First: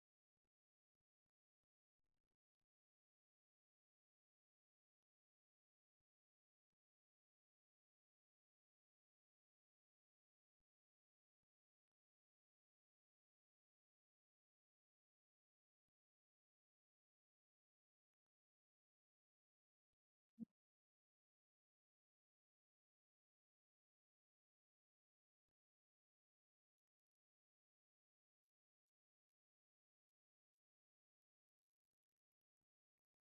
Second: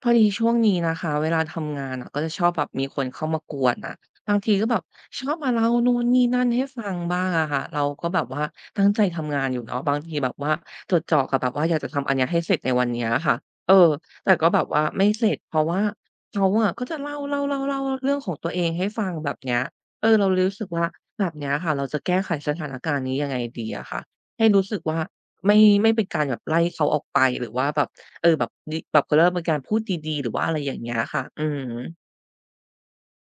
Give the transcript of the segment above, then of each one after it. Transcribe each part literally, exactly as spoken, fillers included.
พอดีช่วงนี้นะคะเวลาทำงานอะก็จะชอบแบบมีคนเข้ามากวนอะบางทีก็แบบชอบมาเล่านู่นนี่นั่นให้ฟังบ้างอะค่ะเราก็แบบว่าตั้งใจทำงานอยู่เนาะบางทีแบบว่าจดจ่อกับแบบว่าอยากจะทำอันเนี้ยให้เสร็จในวันเนี้ยค่ะเออแต่ก็แบบว่าไม่เสร็จเพราะว่าเขาอะก็จะเล่าเล่าเล่าเล่าเรื่องของตัวเองให้ฟังแบบเนี้ยเออเราเลยรู้สึกว่าแบบเนี้ยค่ะเราจะแก้ไขสถานการณ์นี้ยังไงดีอะคะให้รู้สึกว่าไม่ไม่เป็นการแบบไล่เขาออกไปหรือว่าแบบ เออแบบดิแบบเขาเรียกว่าเป็นการพูดดีๆหรือว่าอะไรอย่างเงี้ยค่ะอือฮึ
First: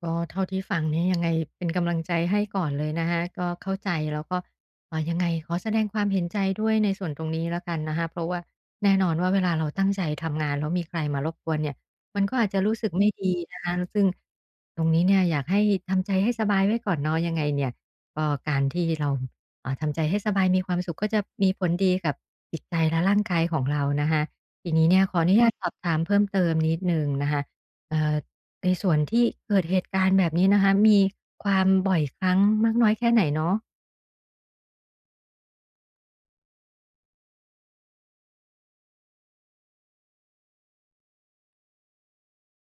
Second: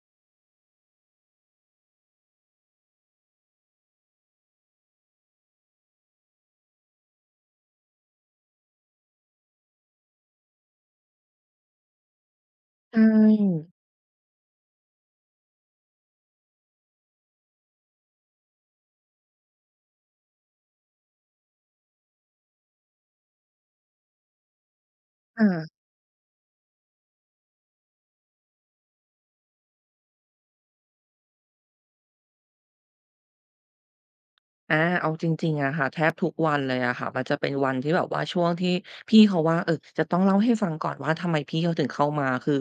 ก็เท่าที่ฟังเนี่ยยังไงเป็นกำลังใจให้ก่อนเลยนะคะก็เข้าใจแล้วก็เอ่ายังไงขอแสดงความเห็นใจด้วยในส่วนตรงนี้แล้วกันนะคะเพราะว่าแน่นอนว่าเวลาเราตั้งใจทำงานแล้วมีใครมารบกวนเนี่ยมันก็อาจจะรู้สึกใชไม่ดีนะ่คะซึ่งตรงนี้เนี่ยอยากให้ทำใจให้สบายไว้ก่อนเนาะยังไงเนี่ยก็การที่เราเอ่าทำใจให้สบายมีความสุขก็จะมีผลดีกับจิตใจและร่างกายของเรานะคะทีนี้เนี่ยขออนุญาตค่ะ สอบถามเพิ่มเติมนิดหนึ่งนะคะเอ่อ ในส่วนที่เกิดเหตุการณ์แบบนี้นะคะมีความบ่อยครั้งมากน้อยแค่ไหนเนาะอาเอาจริงๆอะค่ะแทบทุกวันเลยอะค่ะมันจะเป็นวันที่แบบว่าช่วงที่พี่เขาว่างเออจะต้องเล่าให้ฟังก่อนว่าทำไมพี่เขาถึงเข้ามาคือ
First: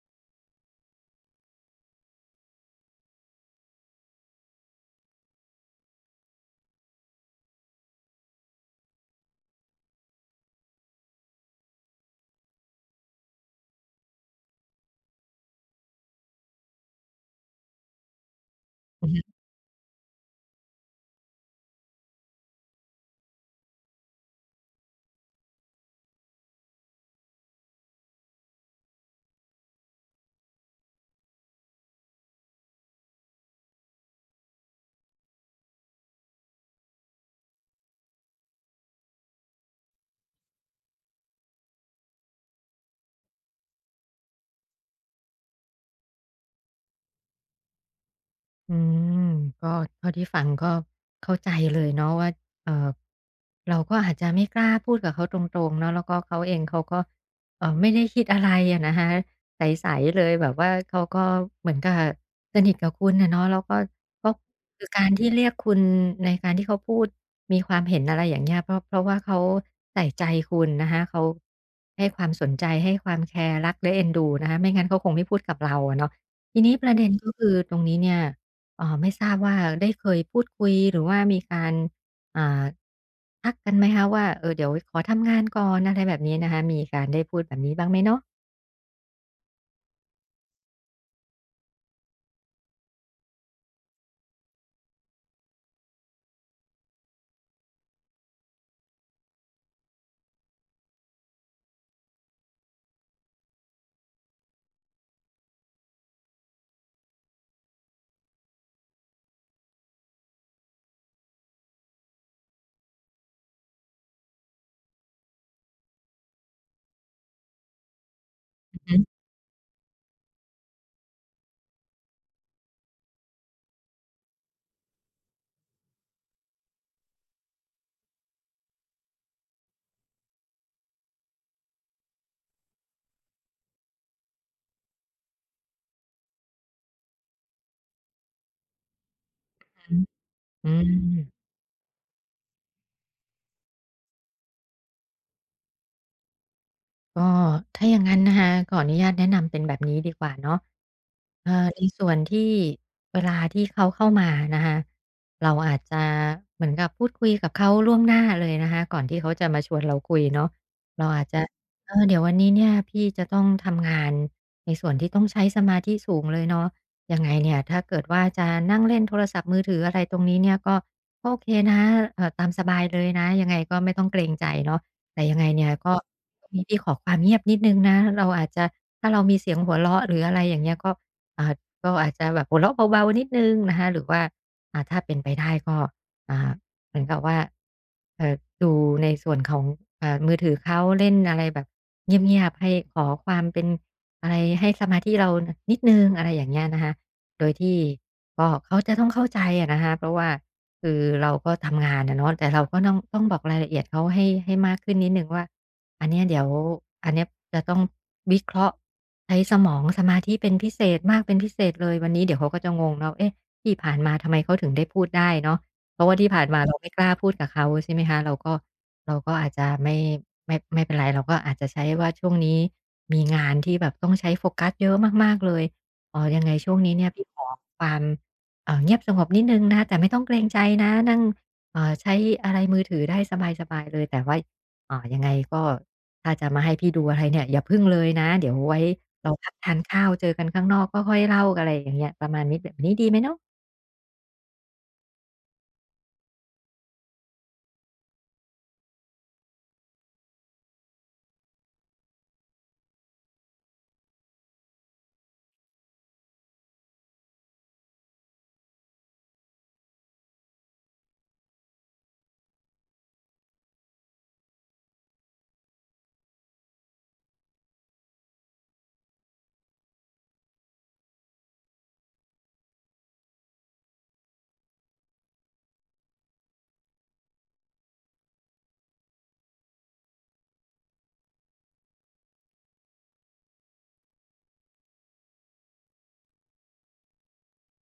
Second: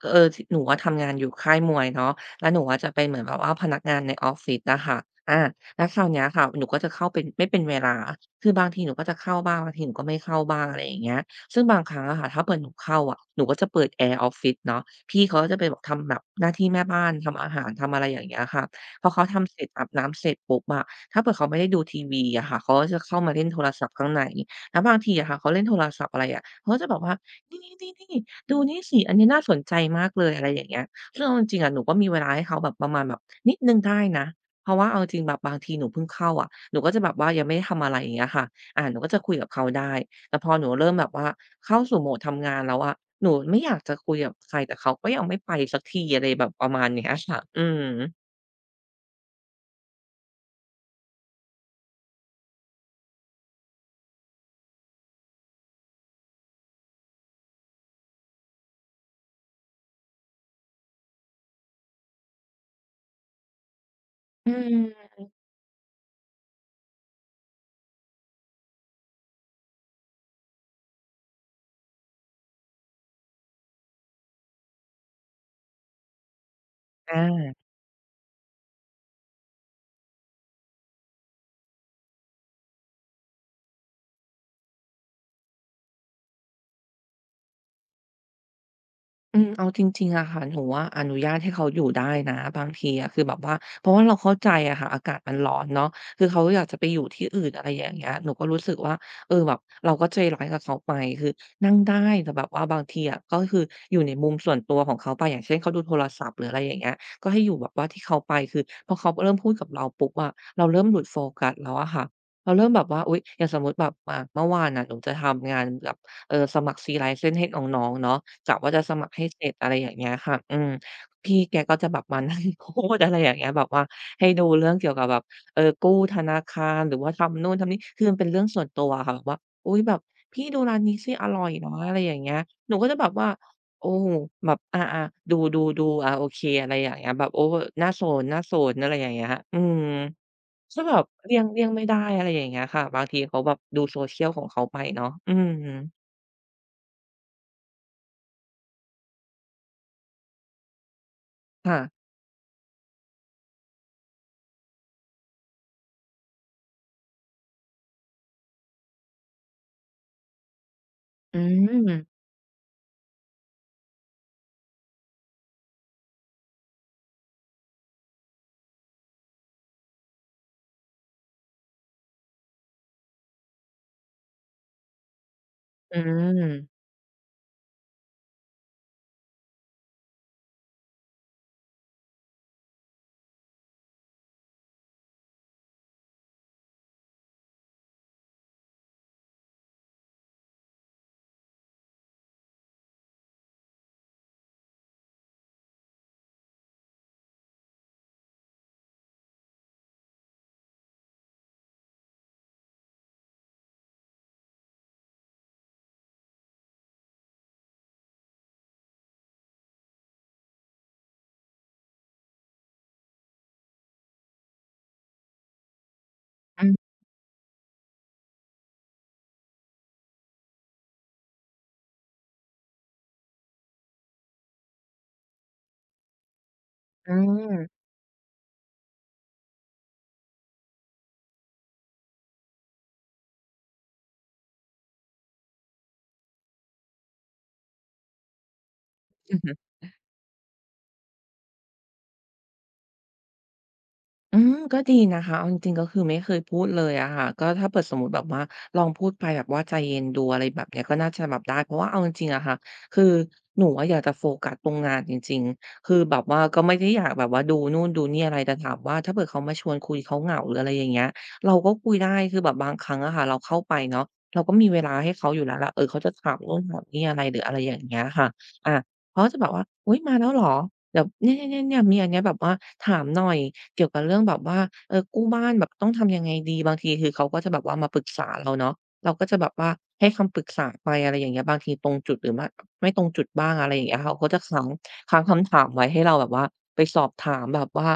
เออทหนูอะทำงานอยู่ค่ายมวยเนาะแล้วหนูอะจะเป็นเหมือนแบบว่าพนักงานในออฟฟิศอะค่ะอาแล้วคราวเนี้ยค่ะหนูก็จะเข้าเป็นไม่เป็นเวลาคือบางทีหนูก็จะเข้าบ้างบางทีหนูก็ไม่เข้าบ้างอะไรอย่างเงี้ยซึ่งบางครั้งอะค่ะถ้าเผื่อหนูเข้าอะหนูก็จะเปิดแอร์ออฟฟิศเนาะพี่เขาก็จะเป็นแบบทำแบบหน้าที่แม่บ้านทำอาหารทำอะไรอย่างเงี้ยค่ะพอืออเขาฮึ ทำเสร็จอาบน้ำเสร็จปุ๊บอะ ถ้าเผื่อเขาไม่ได้ดูทีวีอะค่ะเขาก็จะเข้ามาเล่นโทรศัพท์ข้างในแล้วบางทีอะค่ะเขาเล่นโทรศัพท์อะไรอะเขาก็จะบอกว่านี่ๆๆๆดูนี่สิอันนี้น่าสนใจมากเลยอะไรอย่างเงี้ยซึ่งเอาจริงๆอะหนูก็มีเวลาให้เขาแบบประมาณแบบนิดหนึ่งได้นะเพราะว่าเอาจริงๆแบบบางทีหนูเพิ่งเข้าอะหนูก็จะแบบว่ายังไม่ได้ทำอะไรอย่างเงี้ยค่ะอาหนูก็จะคุยกับเขาได้แต่พอหนูเริ่มแบบว่าเข้าสู่โหมดทำงานแล้วอะหนูไม่อยากจะคุยกับใครแต่เขาก็ยังไม่ไปสักทีอะไรแบบประมาณเนี้ยค่ะอืมอืมก็เท่าที่ฟังก็เข้าใจเลยเนาะว่าเอ่อเราก็อาจจะไม่กล้าพูดกับเขาตรงๆเนาะแล้วก็เขาเองเขาก็เออไม่ได้คิดอะไรอะนะฮะใสๆเลยแบบว่าเขาก็เหมือนกับสนิทกับคุณอะเนาะแล้วก็ก็อืคือการมที่เรียกคุณในการที่เขาพูดมีความเห็นอะไรอย่างเงี้ยเพราะเพราะว่าเขาใส่ใจคุณนะคะเขาให้ความสนใจให้ความแคร์รักและเอ็นดูนะคะไม่งั้นเขาคงไม่พูดกับเราอะเนาะทีนี้ประเด็นก็คือา อตรงนี้เนี่ย เอ่อไม่ทราบว่าได้เคยพูดคุยหรือว่ามีการอ่าทักกันไหมคะว่าเออเดี๋ยวขอทำงานก่อนอะไรแบบนี้นะคะมีการได้พูดแบบนี้บ้างไหมเนาะอืมเอาจริงๆอะค่ะหนูอะอนุญาตให้เขาอยู่ได้นะบางทีอะคือแบบว่าเพราะว่าเราเข้าใจอะค่ะอากาศมันร้อนเนาะคือเขาอยากจะไปอยู่ที่อื่นอะไรอย่างเงี้ยหนูก็รู้สึกว่าเออแบบเราก็ใจร้ายกับเขาไปคือนั่งได้แต่แบบว่าบางทีอะก็คืออยู่ในมุมส่วนตัวของเขาไปอย่างเช่นเขาดูโทรศัพท์หรืออะไรอย่างเงี้ยก็ให้อยู่แบบว่าที่เขาไปคือพอเขาเริ่มพูดกับเราปุ๊บอะเราเริ่มหลุดโฟกัสแล้วอะค่ะเราเริ่มแบบว่าอุ๊ยอย่างสมมุติแบบอ่าเมื่อวานน่ะหนูจะทำงานกับ เออสมัคร ซี ไลเซนส์ ให้น้องๆเนาะกะว่าอืจะอสฮึมัครให้เสร็จอะไรอย่างเงี้ยค่ะอืมพี่แกก็จะแบบมานั่ง พูดอะไรอย่างเงี้ยแบบว่าให้ดูเรื่องเกี่ยวกับแบบเออกู้ธนาคารหรือว่าทำนู่นทำนี่คือมันเป็นเรื่องส่วนตัวอะค่ะแบบว่าอุ๊ยแบบพี่ดูร้านนี้สิอร่อยนะอะไรอย่างเงี้ยหนูก็จะแบบว่าโอ้โฮแบบอาๆดูๆๆอาโอเคอะไรอย่างเงี้ยแบบโอ้หน้าโซนๆอะไรอย่างเงี้ยอืมอืก็แบบเลี่ยงม เลี่ยงไม่ได้อะไรอย่างเงี้ยค่ะบางทีเขาแบบดู โซเชียล ของเขาไปเนาะอืมก็ถ้าอย่างนั้นนะคะขออนุญาตแนะนำเป็นแบบนี้ดีกว่าเนาะเอ่อในค่ะ ส่วนที่เวลาที่เขาเข้ามานะคะเราอาจจะเหมือนกับพูดคุยกับเขาล่วงหน้าเลยนะคะก่อนที่เขาจะมาชวนเราคุยเนาะเราอาจอืจะมเออือมเดี๋ยววันนี้เนี่ยพี่จะต้องทำงานในส่วนที่ต้องใช้สมาธิสูงเลยเนาะยังไงเนี่ยถ้าเกิดว่าจะนั่งเล่นโทรศัพท์มือถืออะไรตรงนี้เนี่ยก็ก็โอเคนะเออตามสบายเลยนะยังไงก็ไม่ต้องเกรงใจเนาะ แต่ยังไงเนี่ยก็อือตรงนี้อพี่ขอความเงียบนิดหนึ่งนะเราอาจจะถ้าเรามีเสียงหัวเราะหรืออะไรอย่างเงี้ยก็อ่าก็อาจจะแบบหัวเราะเบาๆนิดหนึ่งนะคะหรือว่าอ่าถ้าเป็นไปได้ก็อ่าเหมือนกับว่าเอ่อดูในส่วนของอ่ามือถือเขาเล่นอะไรแบบเงียบๆให้ขอความเป็นอะไรให้สมาธิเรานนิดหนึ่งอะไรอย่างเงี้ยนะคะโดยที่ก็เขาจะต้องเข้าใจอะนะคะเพราะว่า คือเราก็ทำงานนะเนาะแต่เราก็ต้องต้องบอกรายละเอียดเขาให้ให้มากขึ้นนิดหนึ่งว่าอันเนี้ยเดี๋ยวอันเนี้ยจะต้องวิเคราะห์ใช้สมองสมาธิเป็นพิเศษมากเป็นพิเศษเลยวันนี้เดี๋ยวเขาก็จะงงเนาะเอ๊ะที่ผ่านมาทำไมเขาถึงได้พูดได้เนาะเพราะว่าที่ผ่านมาอืเราอไม่กล้าพูดกับเขาใช่ไหมคะเราก็เราก็อาจจะไม่ไม่ไม่เป็นไรเราก็อาจจะใช้ว่าช่วงนี้มีงานที่แบบต้องใช้โฟกัสเยอะมากๆเลยเอ่อยังไงช่วงนี้เนี่ยอืพี่ขอความ อ่าเงียบสงบนิดนึงนะคะแต่ไม่ต้องเกรงใจนะนั่งเอ่อใช้อะไรมือถือได้สบายๆเลยแต่ว่าอ่ายังไงก็ถ้าจะมาให้พี่ดูอะไรเนี่ยอย่าพึ่งเลยนะเดี๋ยวไว้เราอพักฮึ ทานข้าวเจอกันข้างนอกก็ค่อยเล่ากันอะไรอย่างเงี้ยประมาณนี้แบบนี้ดีไหมเนาะอืมก็ดีนะคะเอาจริงๆก็คือไม่เคยพูดเลยอะค่ะก็ถ้าเปิดสมมติแบบว่าลองพูดไปแบบว่าใจเย็นดูอะไรแบบเนี้ยก็น่าจะแบบได้เพราะว่าเอาจริงๆอะค่ะคือหนูอะอยากจะโฟกัสตรงงานจริงๆคือแบบว่าก็ไม่ได้อยากแบบว่าดูนู่นดูนี่อะไรแต่ถามว่าถ้าเกิดเขามาชวนคุยเขาเหงาหรืออะไรอย่างเงี้ยเราก็คุยได้คือแบบบางครั้งอะค่ะเราเข้าไปเนาะเราก็มีเวลาให้เขาอยู่แล้วแหละเออเขาจะถามนู่นถามนี่อะไรหรืออะไรอย่างเงี้ยค่ะอะเขาจะแบบว่าอุ๊ยมาแล้วเหรอเดี๋ยวเนี่ยๆๆมีอันเนี้ยแบบว่าถามหน่อย เกี่ยวกับเรื่องแบบว่าเออกู้บ้านแบบต้องทำยังไงดีบางทีคือเขาก็จะแบบว่ามาปรึกษาเราเนาะเราก็จะแบบว่าให้คำปรึกษาไปอะไรอย่างเงี้ยบางทีตรงจุดหรือไม่ไม่ตรงจุดบ้างอะไรอย่างเงี้ยเขาก็จะค้างค้างคำถามไว้ให้เราแบบว่าไปสอบถามแบบว่า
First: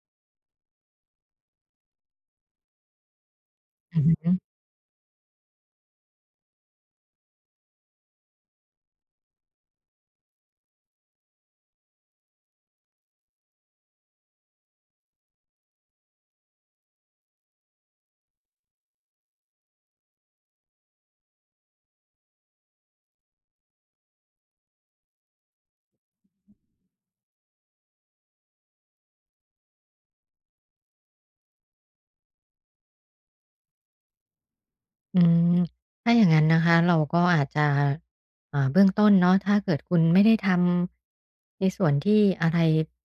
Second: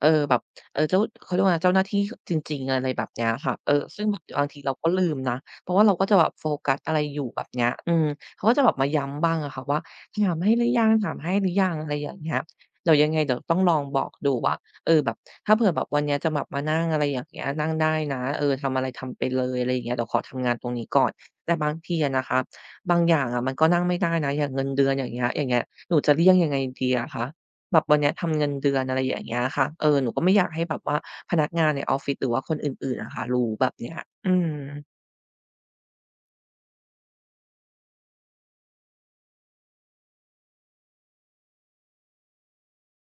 เออแบบเออเจ้าเขาเรียกว่าอะไรเจ้าหน้าที่จริงๆอะไรแบบเนี้ยค่ะเอออืซึ่งแบบม บาง ทีเราก็ลืมนะเพราะว่าเราก็จะแบบโฟกัสอะไรอยู่แบบเนี้ยอืมเขาก็จะแบบมาย้ำบ้างอะค่ะว่าถามให้หรือยังถามให้หรือยังอะไรอย่างเงี้ยเดี๋ยวยังไงเดี๋ยวต้องลองบอกดูว่า เออแบบถ้าเผื่อแบบวันเนี้ยจะแบบมานั่งอะไรอย่างเงี้ยนั่งได้นะเออทำอะไรทำไปเลยอะไรอย่างเงี้ยเดี๋ยวขอทำงานตรงนี้ก่อนแต่บางทีอะนะคะบางอย่างอะมันก็นั่งไม่ได้นะอย่างเงินเดือนอย่างเงี้ยอย่างเงี้ยหนูจะเลี่ยงยังไงดีอะคะแบบวันเนี้ยทำเงินเดือนอะไรอย่างเงี้ยค่ะเออหนูก็ไม่อยากให้แบบว่าพนักงานในออฟฟิศหรือว่าคนอื่นๆนะคะรู้แบบเนี้ยอืมอืมถ้าอย่างนั้นนะคะเราก็อาจจะอ่าเบื้องต้นเนาะถ้าเกิดคุณไม่ได้ทำในส่วนที่อะไร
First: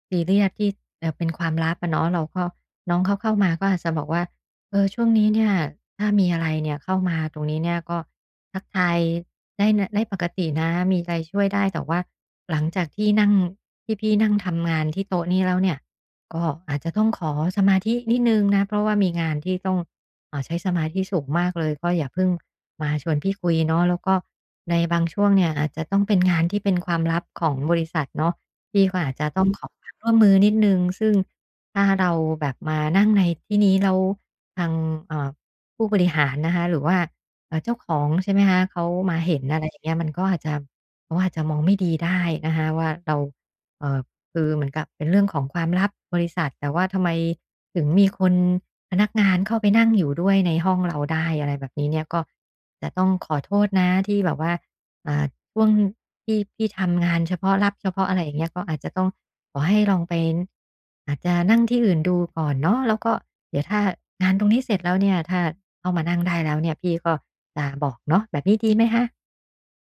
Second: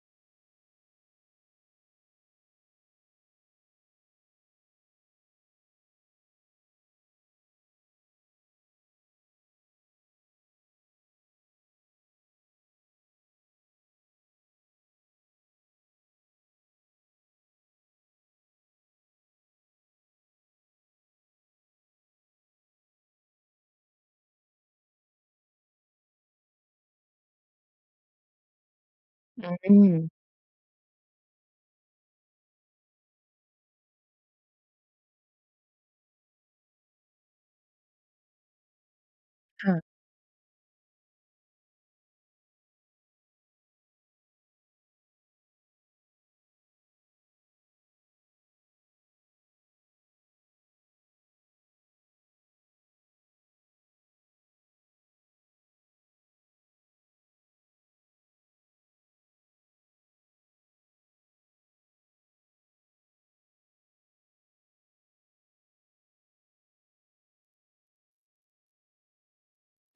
ซีเรียสที่เอ่อเป็นความลับอะเนาะเราก็น้องเขาเข้ามาก็อาจจะบอกว่าเออช่วงนี้เนี่ยถ้ามีอะไรเนี่ยเข้ามาตรงนี้เนี่ยก็ทักทายได้นะได้ปกตินะมีอะไรช่วยได้แต่ว่าหลังจากที่นั่งที่พี่นั่งทำงานที่โต๊ะนี้แล้วเนี่ยก็อาจจะต้องขอสมาธินิดหนึ่งนะเพราะว่ามีงานที่ต้อง อ่าใช้สมาธิสูงมากเลยก็อย่าเพิ่งมาชวนพี่คุยเนาะแล้วก็ในบางช่วงเนี่ยอาจจะต้องเป็นงานที่เป็นความลับของบริษัทเนาะพี่ก็อาจจะต้ออืงมขออืความมร่วมมือนิดหนึ่งซึ่งถ้าเราแบบมานั่งในที่นี้แล้วทางเอ่อผู้บริหารนะคะหรือว่าเอ่อเจ้าของใช่ไหมคะเขามาเห็นอะไรอย่างเงี้ค่ะ ยมันก็อาจจะเขาอาจจะมองไม่ดีได้นะคะว่าเราเอ่อคือเหมือนกับเป็นเรื่องของความลับบริษัทแต่ว่าทำไม ถึงมีคนพนักงานเข้าไปนั่งอยู่ด้วยในห้องเราได้อะไรแบบนี้เนี่ยก็จะต้องขอโทษนะที่แบบว่าอ่าช่วงที่พี่ทำงานเฉพาะรับเฉพาะอะไรอย่างเงี้ยก็อาจจะต้องขอให้ลองไปอาจจะนั่งที่อื่นดูก่อนเนาะแล้วก็เดี๋ยวถ้างานตรงนี้เสร็จแล้วเนี่ยถ้าเข้ามานั่งได้แล้วเนี่ยพี่ก็จะบอกเนาะแบบนี้ดีไหมคะ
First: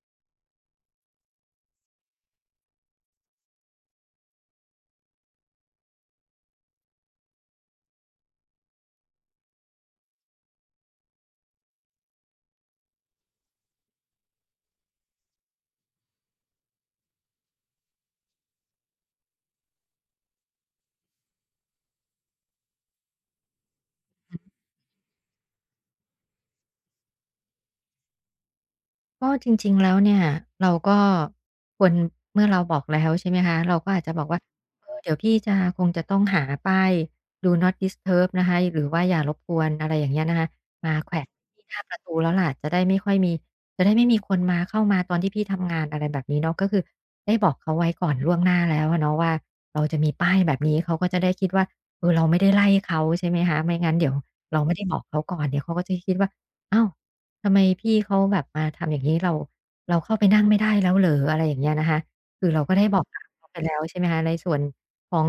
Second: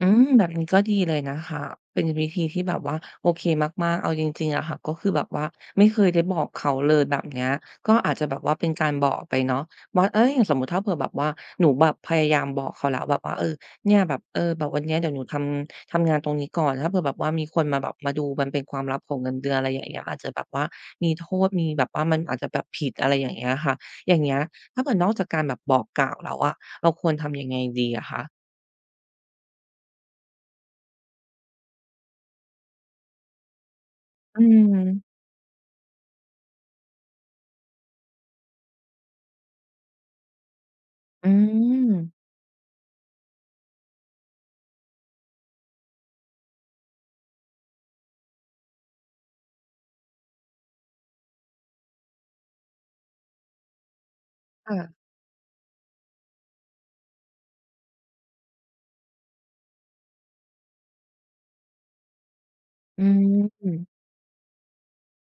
อืมแบบนี้ก็ดีเลยนะคะเป็นวิธีที่แบบว่าโอเคมากๆเอาจริงๆอะค่ะก็คือแบบว่าไม่เคยได้บอกเขาเลยแบบเนี้ยก็อาจจะแบบว่าเป็นการบอกไปเนาะว่าเอ๊ยอย่างสมมุติถ้าเผื่อแบบว่าหนูแบบพยายามบอกเขาแล้วแบบว่าเออเนี่ยแบบเออแบบวันเนี้ยเดี๋ยวหนูทำทำงานตรงนี้ก่อนถ้าเผื่อแบบว่ามีคนมาแบบมาดูมันเป็นความลับของเงินเดือนอะไรอย่างเงี้ยอาจจะแบบว่ามีโทษมีแบบว่ามันอาจจะแบบผิดอะไรอย่างเงี้ยค่ะอย่างเงี้ยถ้าเกิดนอกจากการแบบบอกกล่าวแล้วอะเราควรทำยังไงดีอะคะก็จริงๆแล้วเนี่ยเราก็ควรเมื่อเราบอกแล้วใช่ไหมคะเราก็อาจจะบอกอืว่าเออม เดี๋ยวพี่จะคงจะต้องหาป้าย Do Not Disturb นะคะหรือว่าอย่ารบกวนอะไรอย่างเงี้ยนะคะมาแขวอืนที่หน้ามประตูแล้วล่ะจะได้ไม่ค่อยมีจะได้ไม่มีคนมาเข้ามาตอนที่พี่ทำงานอะไรแบบนี้เนาะก็คือได้บอกเขาไว้ก่อนล่วงหน้าแล้วอะเนาะว่าเราจะมีป้ายแบบนี้เขาก็จะได้คิดว่าเออเราไม่ได้ไล่เขาใช่ไหมคะไม่งั้นเดี๋ยวเราไม่ได้บอกค่ะเขาก่อนเดี๋ยวเขาก็จะคิดว่าอ้าว ทำไมพี่เขาแบบมาทำอย่างนี้เราเราเข้าไปนั่งไม่ได้แล้วเหรออะไรอย่างเงี้ยนะคะคือเราก็ได้บออืกทางเขาไปแล้วมใช่ไหมคะในส่วนของ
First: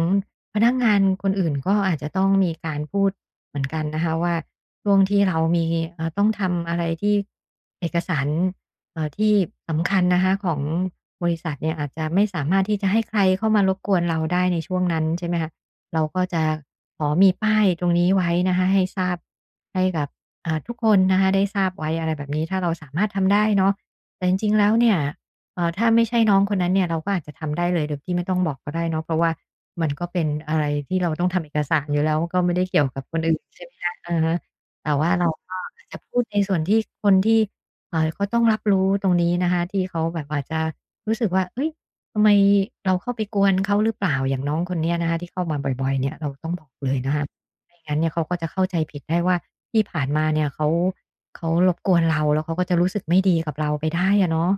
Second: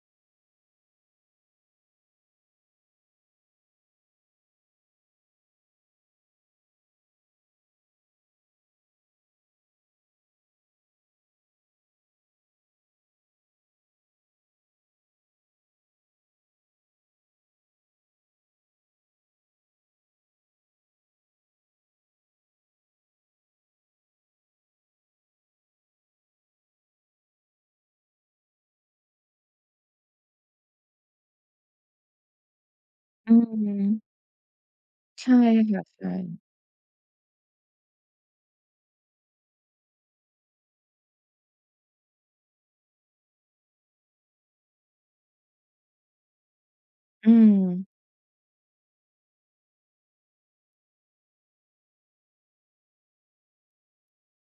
พนักงานคนอื่นก็อาจจะต้องมีการพูดเหมือนกันนะคะว่าช่วงที่เรามีเอ่อต้องทำอะไรที่เอกสารเอ่อที่สำคัญนะคะของบริษัทเนี่ยอาจจะไม่สามารถที่จะให้ใครเข้ามารบกวนเราได้ในช่วงนั้นใช่ไหมคะเราก็จะขอมีป้ายตรงนี้ไว้นะคะให้ทราบให้กับ อ่าทุกคนนะคะได้ทราบไว้อะไรแบบนี้ถ้าเราสามารถทำได้เนาะแต่จริงๆแล้วเนี่ยเอ่อถ้าไม่ใช่น้องคนนั้นเนี่ยเราก็อาจจะทำได้เลยโดยที่ไม่ต้องบอกก็ได้เนาะเพราะว่ามันก็เป็นอะไรที่เราต้องทำเอกสารอยู่แล้วก็ไม่ได้เกี่ยวกับคนอือื่นใช่ไหมคะอามฮะแต่ว่าเราใช่ก็ค่ะอาจจะใช่พูดในส่วนที่คนที่เอ่อเขาต้องรับรู้ตรงนี้นะคะที่เขาแบบอาจจะรู้สึกว่าเฮ้ยทำไมเราเข้าไปกวนเขาหรือเปล่าอย่างน้องคนเนี้ยนะคะที่เข้ามาบ่อยๆเนี่ยเราต้องบอกเลยนะคะ อืม ไม่งั้นเนี่ยเขาก็จะเข้าใจผิดได้ว่าที่ผ่านมาเนี่ยเขาเขารบกวนเราแล้วเขาก็จะรู้สึกไม่ดีกับเราไปได้อะเนาะ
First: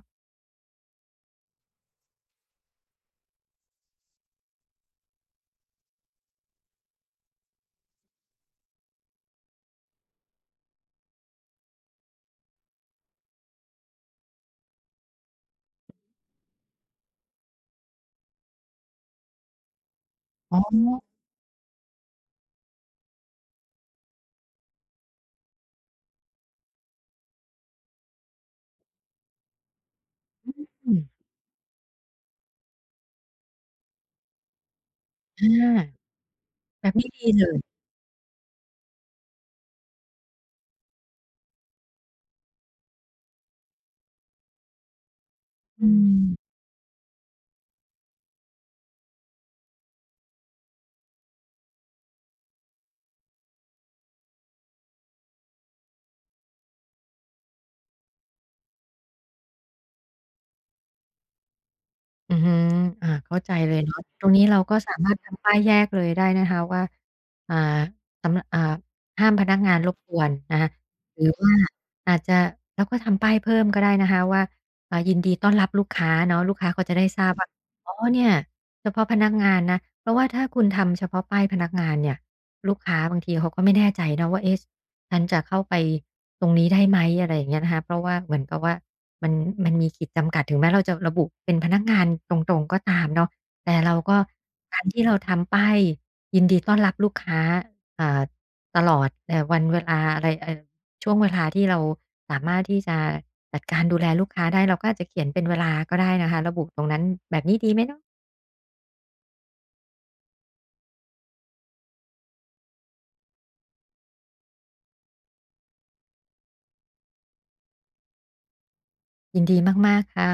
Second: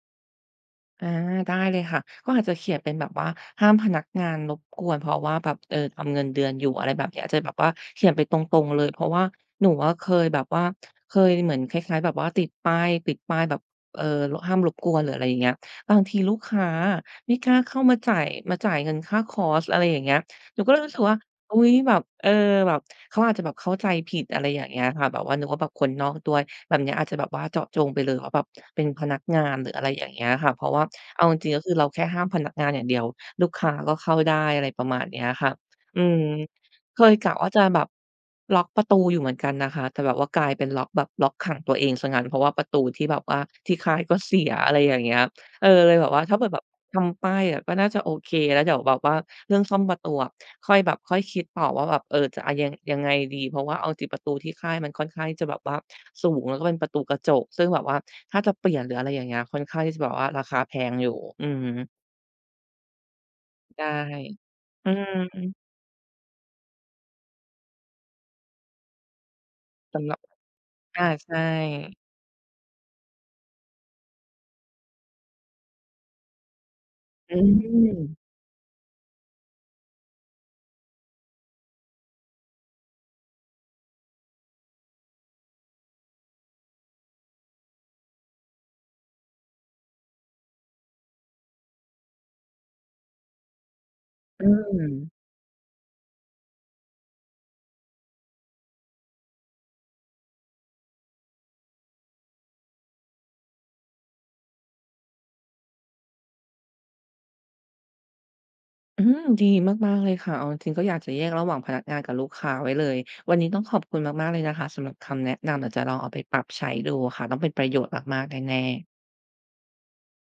อาได้เลยค่ะก็อาจจะเขียนเป็นแบบว่าห้ามพนักงานรบกวนเพราะว่าแบบเอ่อทำเงินเดือนอยู่อะไรแบบเนี้ยอาจจะแบบว่าเขียนไปตรงๆเลยเพราะว่าหนูอะเคยแบบว่าเคยเหมือนคล้ายๆแบบว่าติดป้ายติดป้ายแบบเอ่อรห้ามรบกวนหรืออะไรอย่างเงี้ยบางทีลูกค้าอะไม่กล้าเข้ามาจ่ายมาจ่ายเงินค่าคอร์สอะไรอย่างเงี้ยหอ๋นูก็เลยรู้สึกอว่าอุ๊ยแบบเออแบบเขาอาจจะแบบเข้าใจผิดอะไรอย่างเงี้ยค่ะแบบว่านึกว่าแบบคนนอกด้วย แบบเนี้ยอาจจะแบบว่าเจาะจงไปเลยว่าแบบเป็นพนักงานหรืออะไรอย่างเงี้ยค่ะเพราะว่าเอาจริงๆก็คือเราแค่ห้ามพนักงานอย่างเดียวลูกค้าก็เข้าได้อะไรประมาณเนี้ยค่ะอาอืมแบบเคนี้ยดีกะเลว่าย จะแบบล็อกประตูอยู่เหมือนกันนะคะแต่แบบว่ากลายเป็นล็อกแบบล็อกขังตัวเองซะยงั้นเพราะว่าประตูที่แบบว่าที่ค่ายก็เสียอะไรอย่างเงี้ย เอออืเลยแบบว่าถ้าเผื่อมแบบทำป้ายอะก็น่าจะโอเคแล้วเดี๋ยวแบบว่าเรื่องซ่อมประตูอะค่อยแบบค่อยคิดต่อว่าแบบเออจะเอายังยังไงดีเพราะว่าเอาจริงประตูที่ค่ายมันค่อนข้างที่จะแบบว่าสูงแล้วก็เป็นประตูกระจกซึ่งแบบว่าถ้าจะเปลี่ยนหรืออะไรอย่างเงี้ยค่อนข้างที่จะแบบว่าราคาแพงอยู่อือฮึอือฮึอาเข้าใจเลยได้เนาะตรงนี้เราก็อืสามารถทำป้ามยแยกเลยได้นะคะว่าอ่าสำอ่าห้ามพนักงานรบสำหกรับวนนะคะอาหรือใช่ว่า อาจจะแล้วก็ทำป้ายเพิ่มก็ได้นะคะว่าอ่ายินดีต้อนรับลูกค้าเนาะลูกค้าเขาจะได้ทราบอืว่าอ๋อมเนี่ยเฉพาะพนักงานนะเพราะว่าถ้าคุณทำเฉพาะป้ายพนักงานเนี่ยลูกค้าบางทีเขาก็ไม่แน่ใจเนาะว่าเอ๊ะฉันจะเข้าไปตรงนี้ได้ไหมอะไรอย่างเงี้ยนะคะเพราะว่าเหมือนกับว่ามันมันมีขีดจำกัดถึงแม้เราจะระบุเป็นพนักงานตรงๆก็ตามเนาะแต่เราก็อืการที่เราม ทำป้ายยินดีต้อนรับลูกค้าอ่า ตลอดเอ่อวันเวลาอะไรเอ่อช่วงเวลาที่เราสามารถที่จะจัดการดูแลลูกค้าได้เราก็อาจจะเขียนเป็นเวลาก็ได้นะคะระบุตรงนั้นแบบนี้ดีไหมเนาะอืมดีมากๆเลยค่ะเอาจริงๆก็อยากจะแยกระหว่างพนักงานกับลูกค้าไว้เลย วันนี้ต้องขอบคุณมากๆเลยนะคะสำหรับคำแนะนำเดี๋ยวจะลองเอาไปปรับใช้ดูค่ะต้องเป็นประโยชน์มากๆแน่ๆยินดีมากๆค่ะ